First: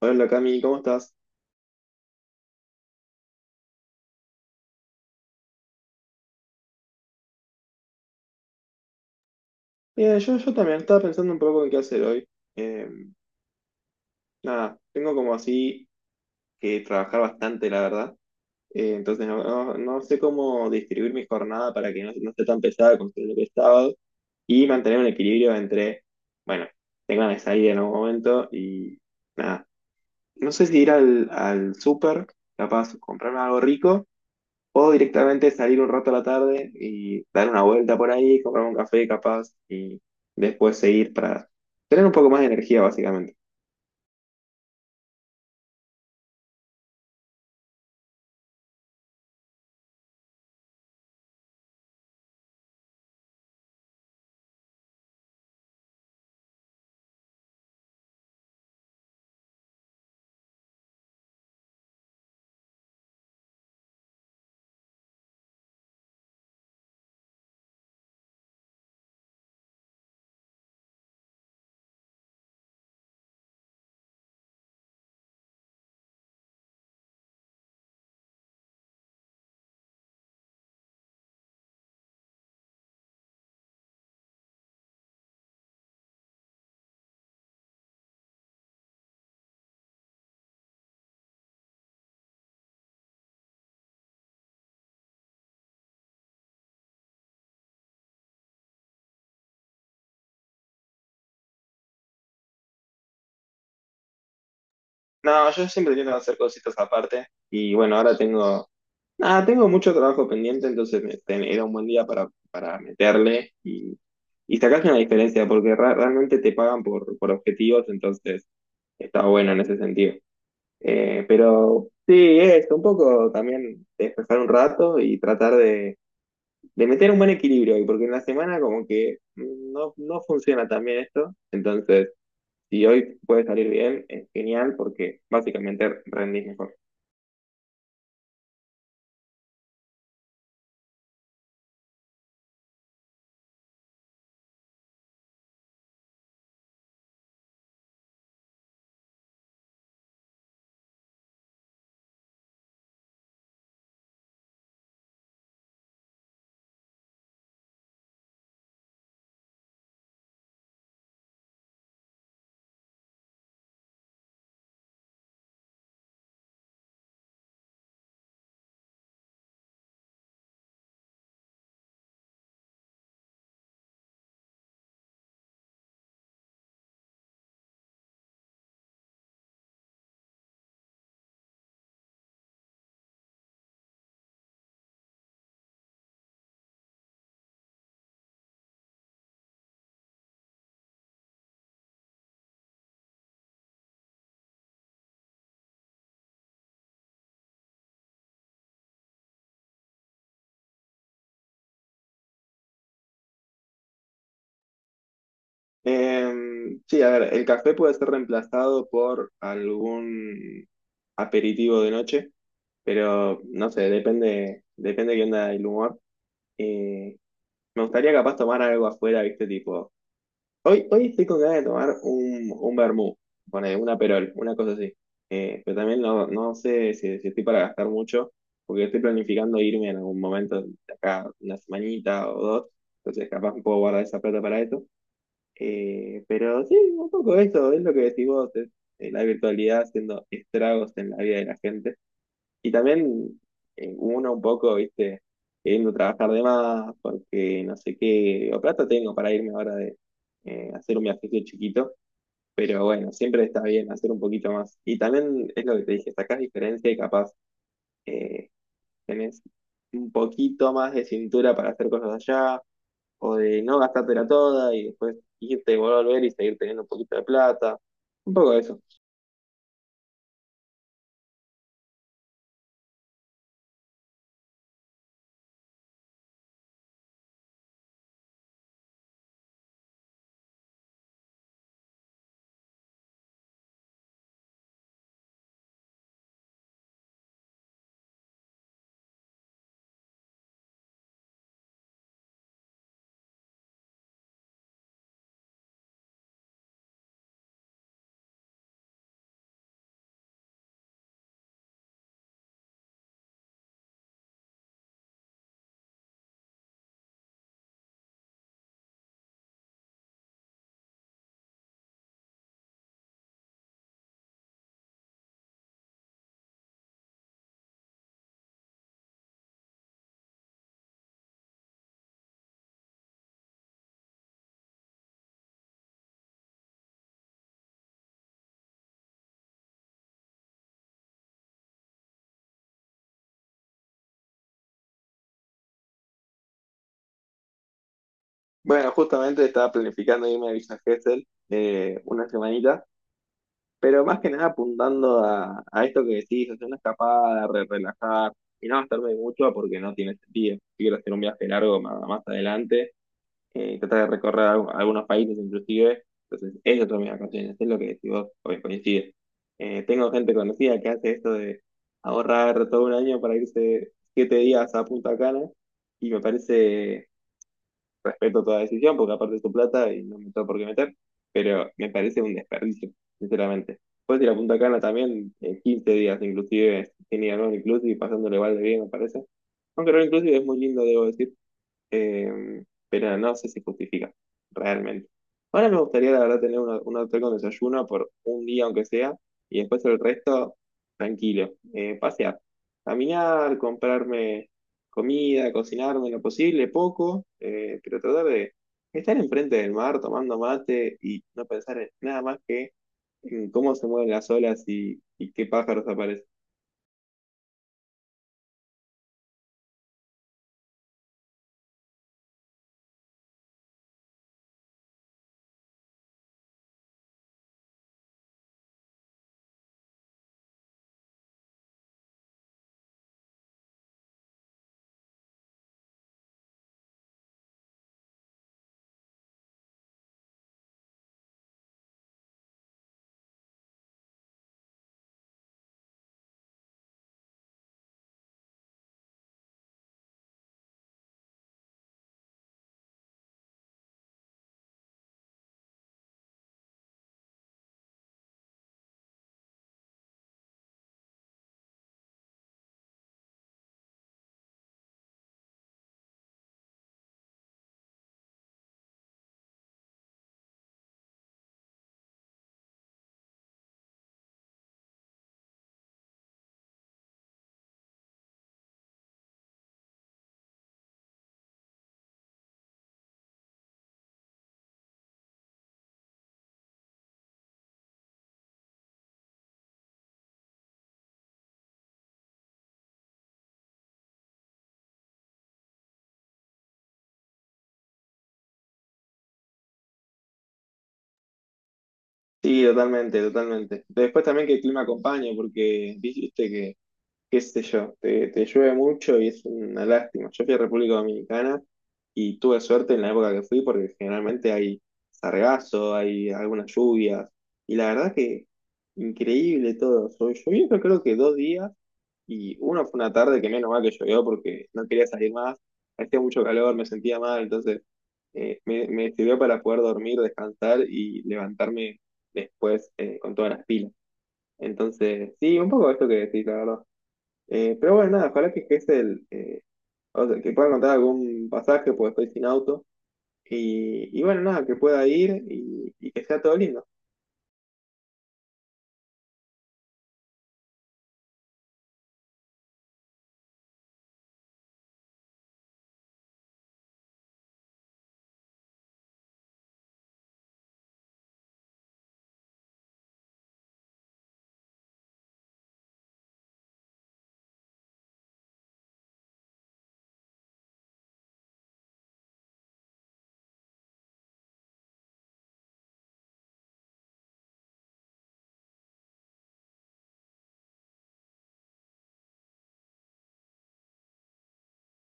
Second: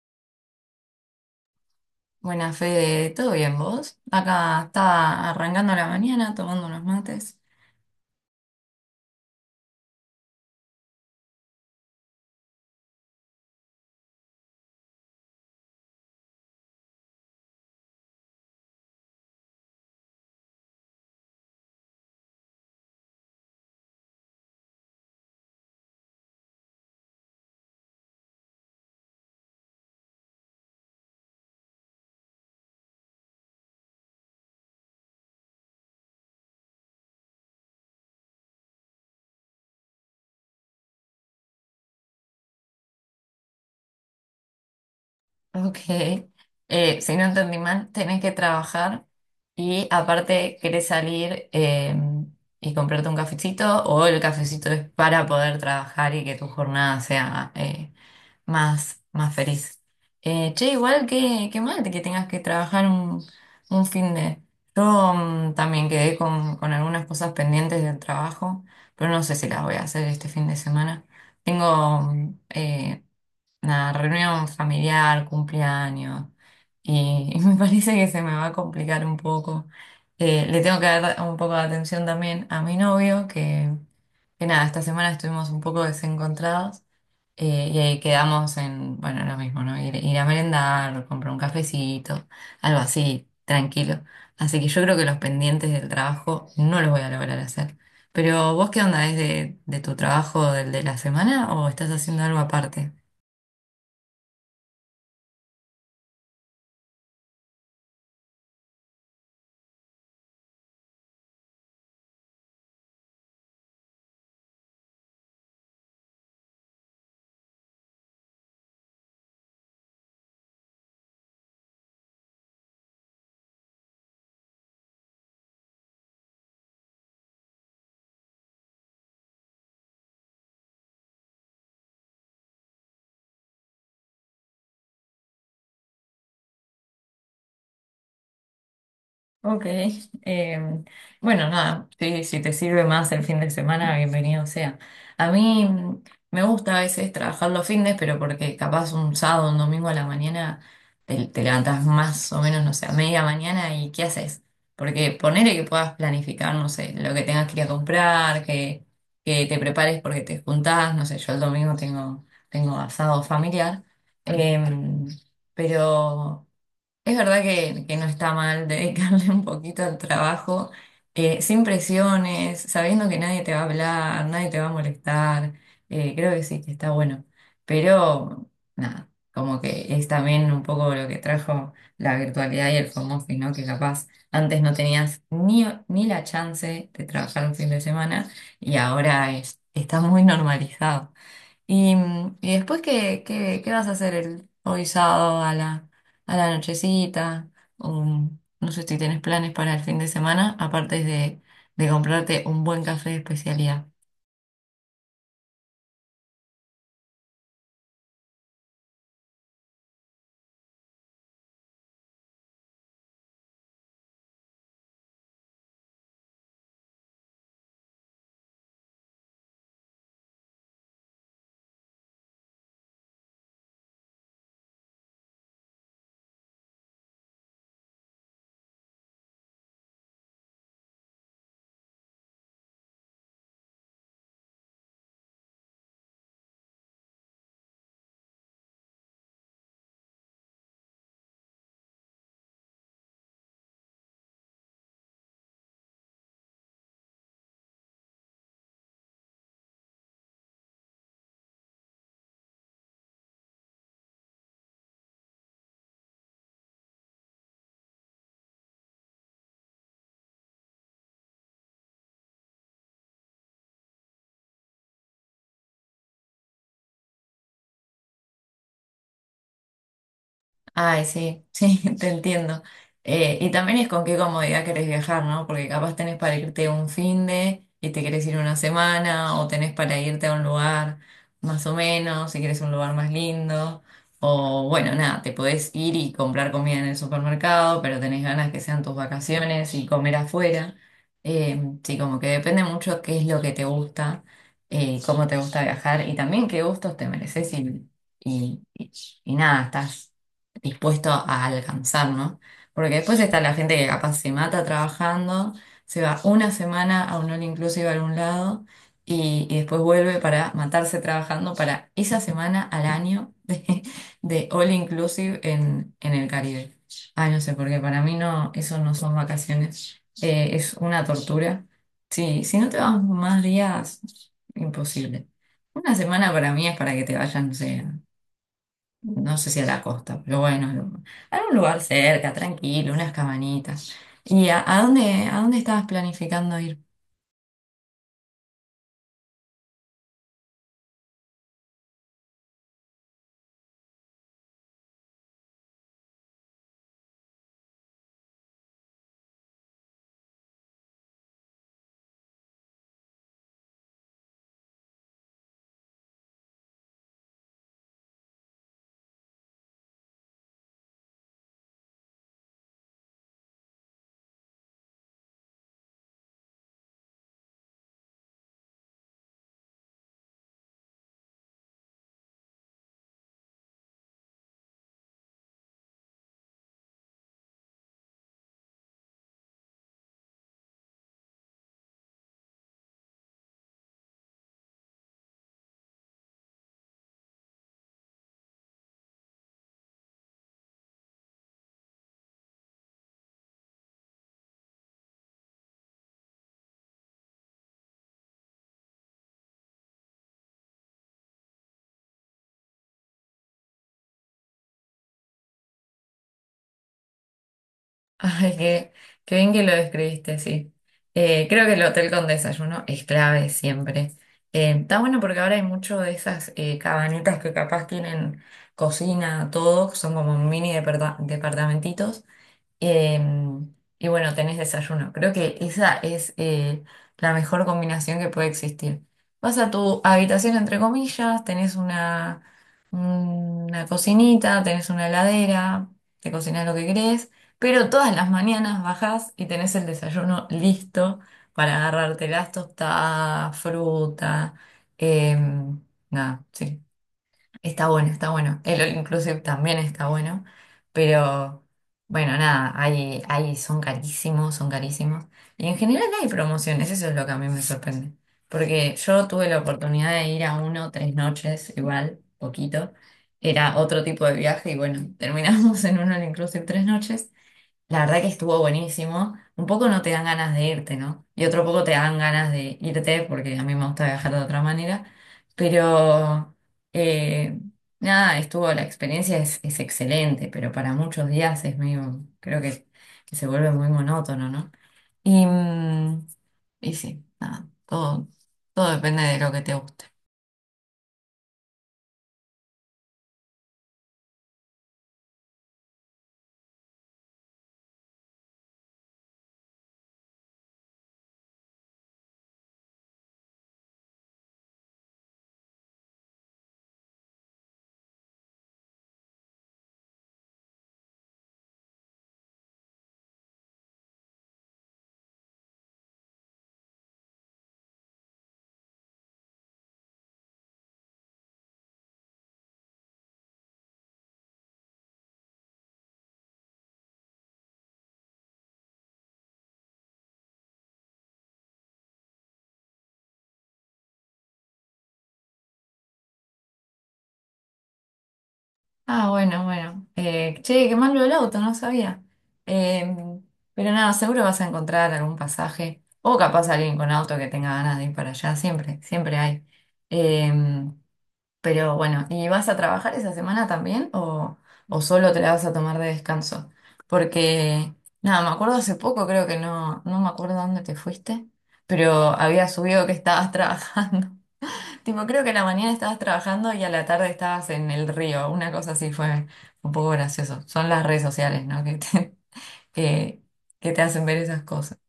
Hola Cami, ¿cómo estás? Buena Fede, ¿todo bien vos? Acá estaba arrancando la mañana tomando unos mates. Bien, yo también estaba pensando un poco en qué hacer hoy. Eh, Nada, tengo como así que trabajar bastante, la verdad. Entonces no sé cómo distribuir mi jornada para que no esté tan pesada como lo que es sábado y mantener un equilibrio entre, bueno, tengo ganas de salir en algún momento y nada. No sé si ir al súper, capaz comprarme algo rico. Puedo directamente salir un rato a la tarde y dar una vuelta por ahí, comprar un café capaz y después seguir para tener un poco más de energía básicamente. Ok. Si no entendí mal, tenés que trabajar y aparte querés salir y comprarte un cafecito, o el cafecito es para poder trabajar y que tu jornada sea más feliz. Che, igual que mal que tengas que trabajar un fin de... Yo también quedé con algunas cosas pendientes del trabajo, pero no sé si las voy a hacer este fin de semana. Tengo una reunión familiar, cumpleaños, y, y me parece que se me va a complicar un poco. Le tengo que dar un poco de atención también a mi novio, que nada, esta semana estuvimos un poco desencontrados. Y ahí quedamos en, bueno, lo mismo, ¿no? Ir a merendar, comprar un cafecito, algo así, tranquilo. Así que yo creo que los pendientes del trabajo no los voy a lograr hacer. Pero vos, ¿qué onda? ¿Es de tu trabajo, del de la semana, o estás haciendo algo aparte? No, yo siempre intento hacer cositas aparte y bueno, ahora tengo, nada, tengo mucho trabajo pendiente, entonces era un buen día para meterle y sacarse una diferencia porque realmente te pagan por objetivos, entonces está bueno en ese sentido. Pero sí, es un poco también despejar un rato y tratar de meter un buen equilibrio, porque en la semana como que no funciona tan bien esto, entonces si hoy puede salir bien, es genial porque básicamente rendís mejor. Ok, em, bueno, nada, sí, si te sirve más el fin de semana, bienvenido sea. A mí me gusta a veces trabajar los fines, pero porque capaz un sábado, un domingo a la mañana te levantas más o menos, no sé, a media mañana. ¿Y qué haces? Porque ponele que puedas planificar, no sé, lo que tengas que ir a comprar, que te prepares porque te juntás, no sé, yo el domingo tengo asado familiar, em, pero... Es verdad que no está mal dedicarle un poquito al trabajo, sin presiones, sabiendo que nadie te va a hablar, nadie te va a molestar. Eh, creo que sí, que está bueno. Pero nada, como que es también un poco lo que trajo la virtualidad y el home office, ¿no? Que capaz antes no tenías ni la chance de trabajar un fin de semana y ahora está muy normalizado. Y, y después, qué vas a hacer el, hoy sábado a la nochecita? O, no sé si tienes planes para el fin de semana, aparte de comprarte un buen café de especialidad. Sí, a ver, el café puede ser reemplazado por algún aperitivo de noche, pero no sé, depende qué onda el humor. Eh, Me gustaría capaz tomar algo afuera, viste, tipo. Hoy estoy con ganas de tomar un vermú, pone, una perol, una cosa así. Pero también no, no sé si, si estoy para gastar mucho, porque estoy planificando irme en algún momento, de acá una semanita o dos, entonces capaz puedo guardar esa plata para eso. Pero sí, un poco eso, es lo que decís vos, es, la virtualidad haciendo estragos en la vida de la gente. Y también uno un poco, viste, queriendo trabajar de más, porque no sé qué, o plata tengo para irme ahora de hacer un viajecito chiquito, pero bueno, siempre está bien hacer un poquito más. Y también es lo que te dije, sacás diferencia y capaz eh, tenés un poquito más de cintura para hacer cosas allá, o de no gastártela toda y después irte, volver y seguir teniendo un poquito de plata, un poco de eso. Ay, sí, sí, te entiendo. Y también es con qué comodidad querés viajar, ¿no? Porque capaz tenés para irte un fin de, y te querés ir una semana, o tenés para irte a un lugar más o menos, si querés un lugar más lindo, o bueno, nada, te podés ir y comprar comida en el supermercado, pero tenés ganas que sean tus vacaciones y comer afuera. Sí, como que depende mucho qué es lo que te gusta, cómo te gusta viajar y también qué gustos te mereces y y nada, estás dispuesto a alcanzar, ¿no? Porque después está la gente que capaz se mata trabajando, se va una semana a un all inclusive a algún lado y después vuelve para matarse trabajando para esa semana al año de all inclusive en el Caribe. Ay, no sé, porque para mí no, eso no son vacaciones. Es una tortura. Sí, si no te vas más días, imposible. Una semana para mí es para que te vayan, no sé, no sé si a la costa, pero bueno, algún lugar cerca, tranquilo, unas cabañitas. ¿Y a dónde estabas planificando ir? Bueno, justamente estaba planificando irme a Villa Gesell una semanita. Pero más que nada apuntando a esto que decís, hacer una escapada, relajar y no gastarme mucho porque no tiene sentido. Si quiero hacer un viaje largo más adelante, tratar de recorrer algunos países inclusive. Entonces, esas son mis vacaciones, es lo que decís vos, o coincide. Tengo gente conocida que hace esto de ahorrar todo un año para irse 7 días a Punta Cana y me parece, respeto toda decisión, porque aparte es tu plata y no me tengo por qué meter, pero me parece un desperdicio, sinceramente. Puedes ir a Punta Cana también 15 días, inclusive, sin ir a All Inclusive, pasándole igual de bien, me parece. Aunque All Inclusive es muy lindo, debo decir, eh, pero no sé si justifica, realmente. Ahora me gustaría, la verdad, tener un hotel con desayuno por un día, aunque sea, y después el resto, tranquilo. Pasear, caminar, comprarme comida, cocinarme lo posible, poco, pero tratar de estar enfrente del mar tomando mate y no pensar en nada más que en cómo se mueven las olas y qué pájaros aparecen. Ay, qué, qué bien que lo describiste, sí. Creo que el hotel con desayuno es clave siempre. Está bueno porque ahora hay mucho de esas cabanitas que capaz tienen cocina, todo, son como mini departamentitos. Em, y bueno, tenés desayuno. Creo que esa es la mejor combinación que puede existir. Vas a tu habitación, entre comillas, tenés una cocinita, tenés una heladera, te cocinás lo que querés, pero todas las mañanas bajás y tenés el desayuno listo para agarrarte las tostadas, fruta, em, nada, sí. Está bueno, está bueno. El All Inclusive también está bueno. Pero bueno, nada, hay, son carísimos, son carísimos. Y en general no hay promociones, eso es lo que a mí me sorprende. Porque yo tuve la oportunidad de ir a uno tres noches, igual, poquito. Era otro tipo de viaje y bueno, terminamos en un All Inclusive tres noches. La verdad que estuvo buenísimo. Un poco no te dan ganas de irte, ¿no? Y otro poco te dan ganas de irte porque a mí me gusta viajar de otra manera. Pero eh, nada, estuvo, la experiencia es excelente, pero para muchos días es medio, creo que se vuelve muy monótono, ¿no? Y, y sí, nada, todo depende de lo que te guste. Sí, totalmente, totalmente. Después también que el clima acompañe, porque dijiste que qué sé yo, te llueve mucho y es una lástima. Yo fui a República Dominicana y tuve suerte en la época que fui porque generalmente hay sargazo, hay algunas lluvias y la verdad que increíble todo. Llovió. Yo creo que 2 días y uno fue una tarde que menos mal que llovió porque no quería salir más, hacía mucho calor, me sentía mal, entonces me sirvió para poder dormir, descansar y levantarme después con todas las pilas. Entonces, sí, un poco esto que decís, la verdad. Pero bueno, nada, ojalá que es el, o sea, que pueda encontrar algún pasaje porque estoy sin auto. Y bueno, nada, que pueda ir y que sea todo lindo. Ah, bueno, bueno. Che, qué mal lo del auto, no sabía. Eh, pero nada, seguro vas a encontrar algún pasaje. O capaz alguien con auto que tenga ganas de ir para allá, siempre, siempre hay. Eh, pero bueno, ¿y vas a trabajar esa semana también o solo te la vas a tomar de descanso? Porque, nada, me acuerdo hace poco, creo que no, no me acuerdo dónde te fuiste, pero había subido que estabas trabajando. Tipo, creo que a la mañana estabas trabajando y a la tarde estabas en el río. Una cosa así fue un poco gracioso. Son las redes sociales, ¿no? Que, que te hacen ver esas cosas.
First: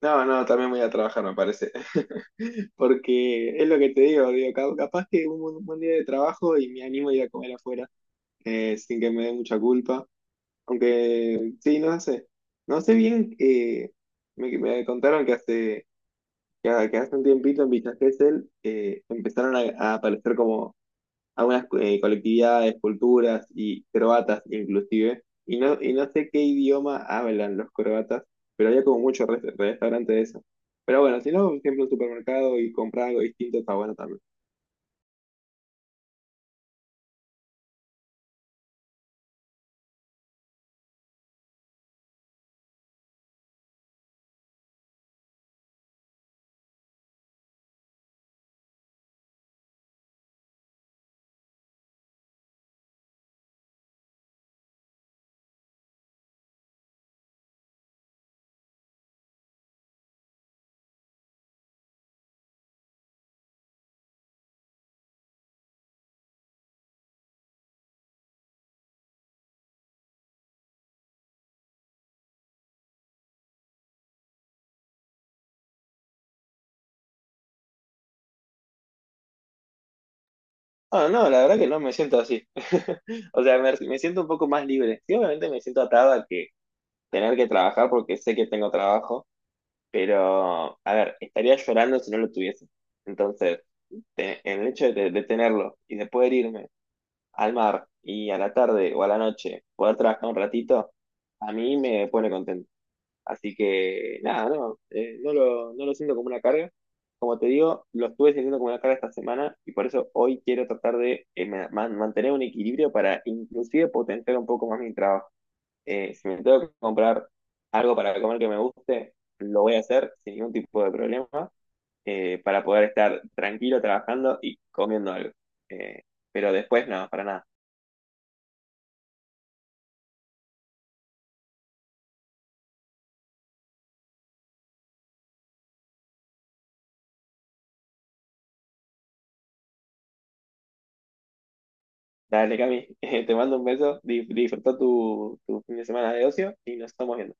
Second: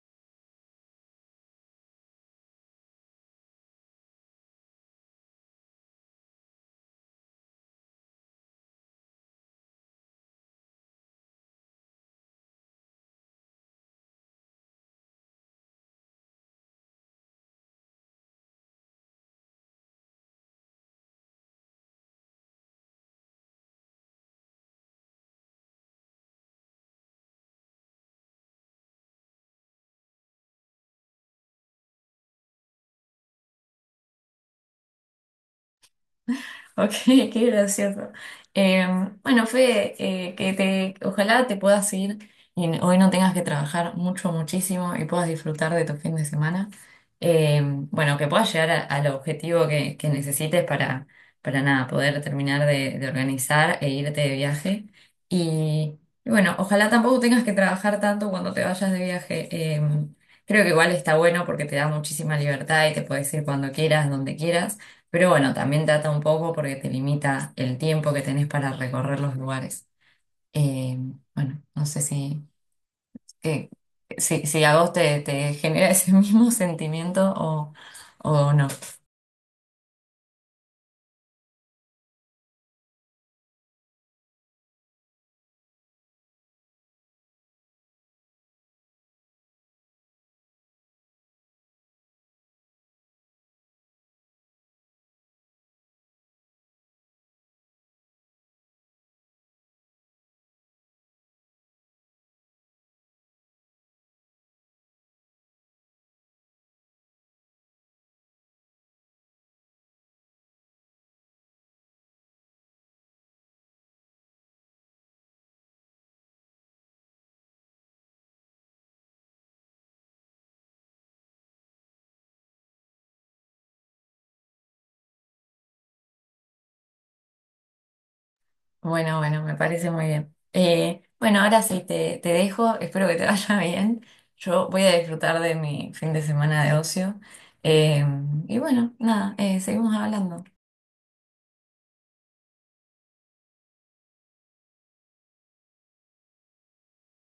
No, no, también voy a trabajar, me parece. Porque es lo que te digo, digo, capaz que un buen día de trabajo y me animo a ir a comer afuera, sin que me dé mucha culpa. Aunque, sí, no sé. No sé bien, me contaron que que hace un tiempito en Villa Gesell empezaron a aparecer como algunas colectividades, culturas y croatas inclusive, y no sé qué idioma hablan los croatas, pero había como muchos restaurantes de eso. Pero bueno, si no, siempre un supermercado y comprar algo distinto está bueno también. Ok, qué gracioso. Eh, bueno, Fede, que te, ojalá te puedas ir y hoy no tengas que trabajar mucho, muchísimo y puedas disfrutar de tu fin de semana. Eh, bueno, que puedas llegar al objetivo que necesites para nada, poder terminar de organizar e irte de viaje. Y, y bueno, ojalá tampoco tengas que trabajar tanto cuando te vayas de viaje. Creo que igual está bueno porque te da muchísima libertad y te puedes ir cuando quieras, donde quieras. Pero bueno, también trata un poco porque te limita el tiempo que tenés para recorrer los lugares. Eh, bueno, no sé si, que, si, si a vos te, te genera ese mismo sentimiento o no. Ah, no, la verdad que no me siento así. O sea, me siento un poco más libre. Sí, obviamente me siento atado a que tener que trabajar porque sé que tengo trabajo, pero a ver, estaría llorando si no lo tuviese. Entonces, el hecho de tenerlo y de poder irme al mar y a la tarde o a la noche poder trabajar un ratito, a mí me pone contento. Así que nada, no, no lo siento como una carga. Como te digo, lo estuve sintiendo como una carga esta semana y por eso hoy quiero tratar de mantener un equilibrio para inclusive potenciar un poco más mi trabajo. Si me tengo que comprar algo para comer que me guste, lo voy a hacer sin ningún tipo de problema, para poder estar tranquilo trabajando y comiendo algo. Eh, pero después no, para nada. Bueno, bueno, me parece muy bien. Bueno, ahora sí te dejo, espero que te vaya bien. Yo voy a disfrutar de mi fin de semana de ocio. Eh, y bueno, nada, seguimos hablando. Dale, Cami, te mando un beso, disfruta tu fin de semana de ocio y nos estamos viendo.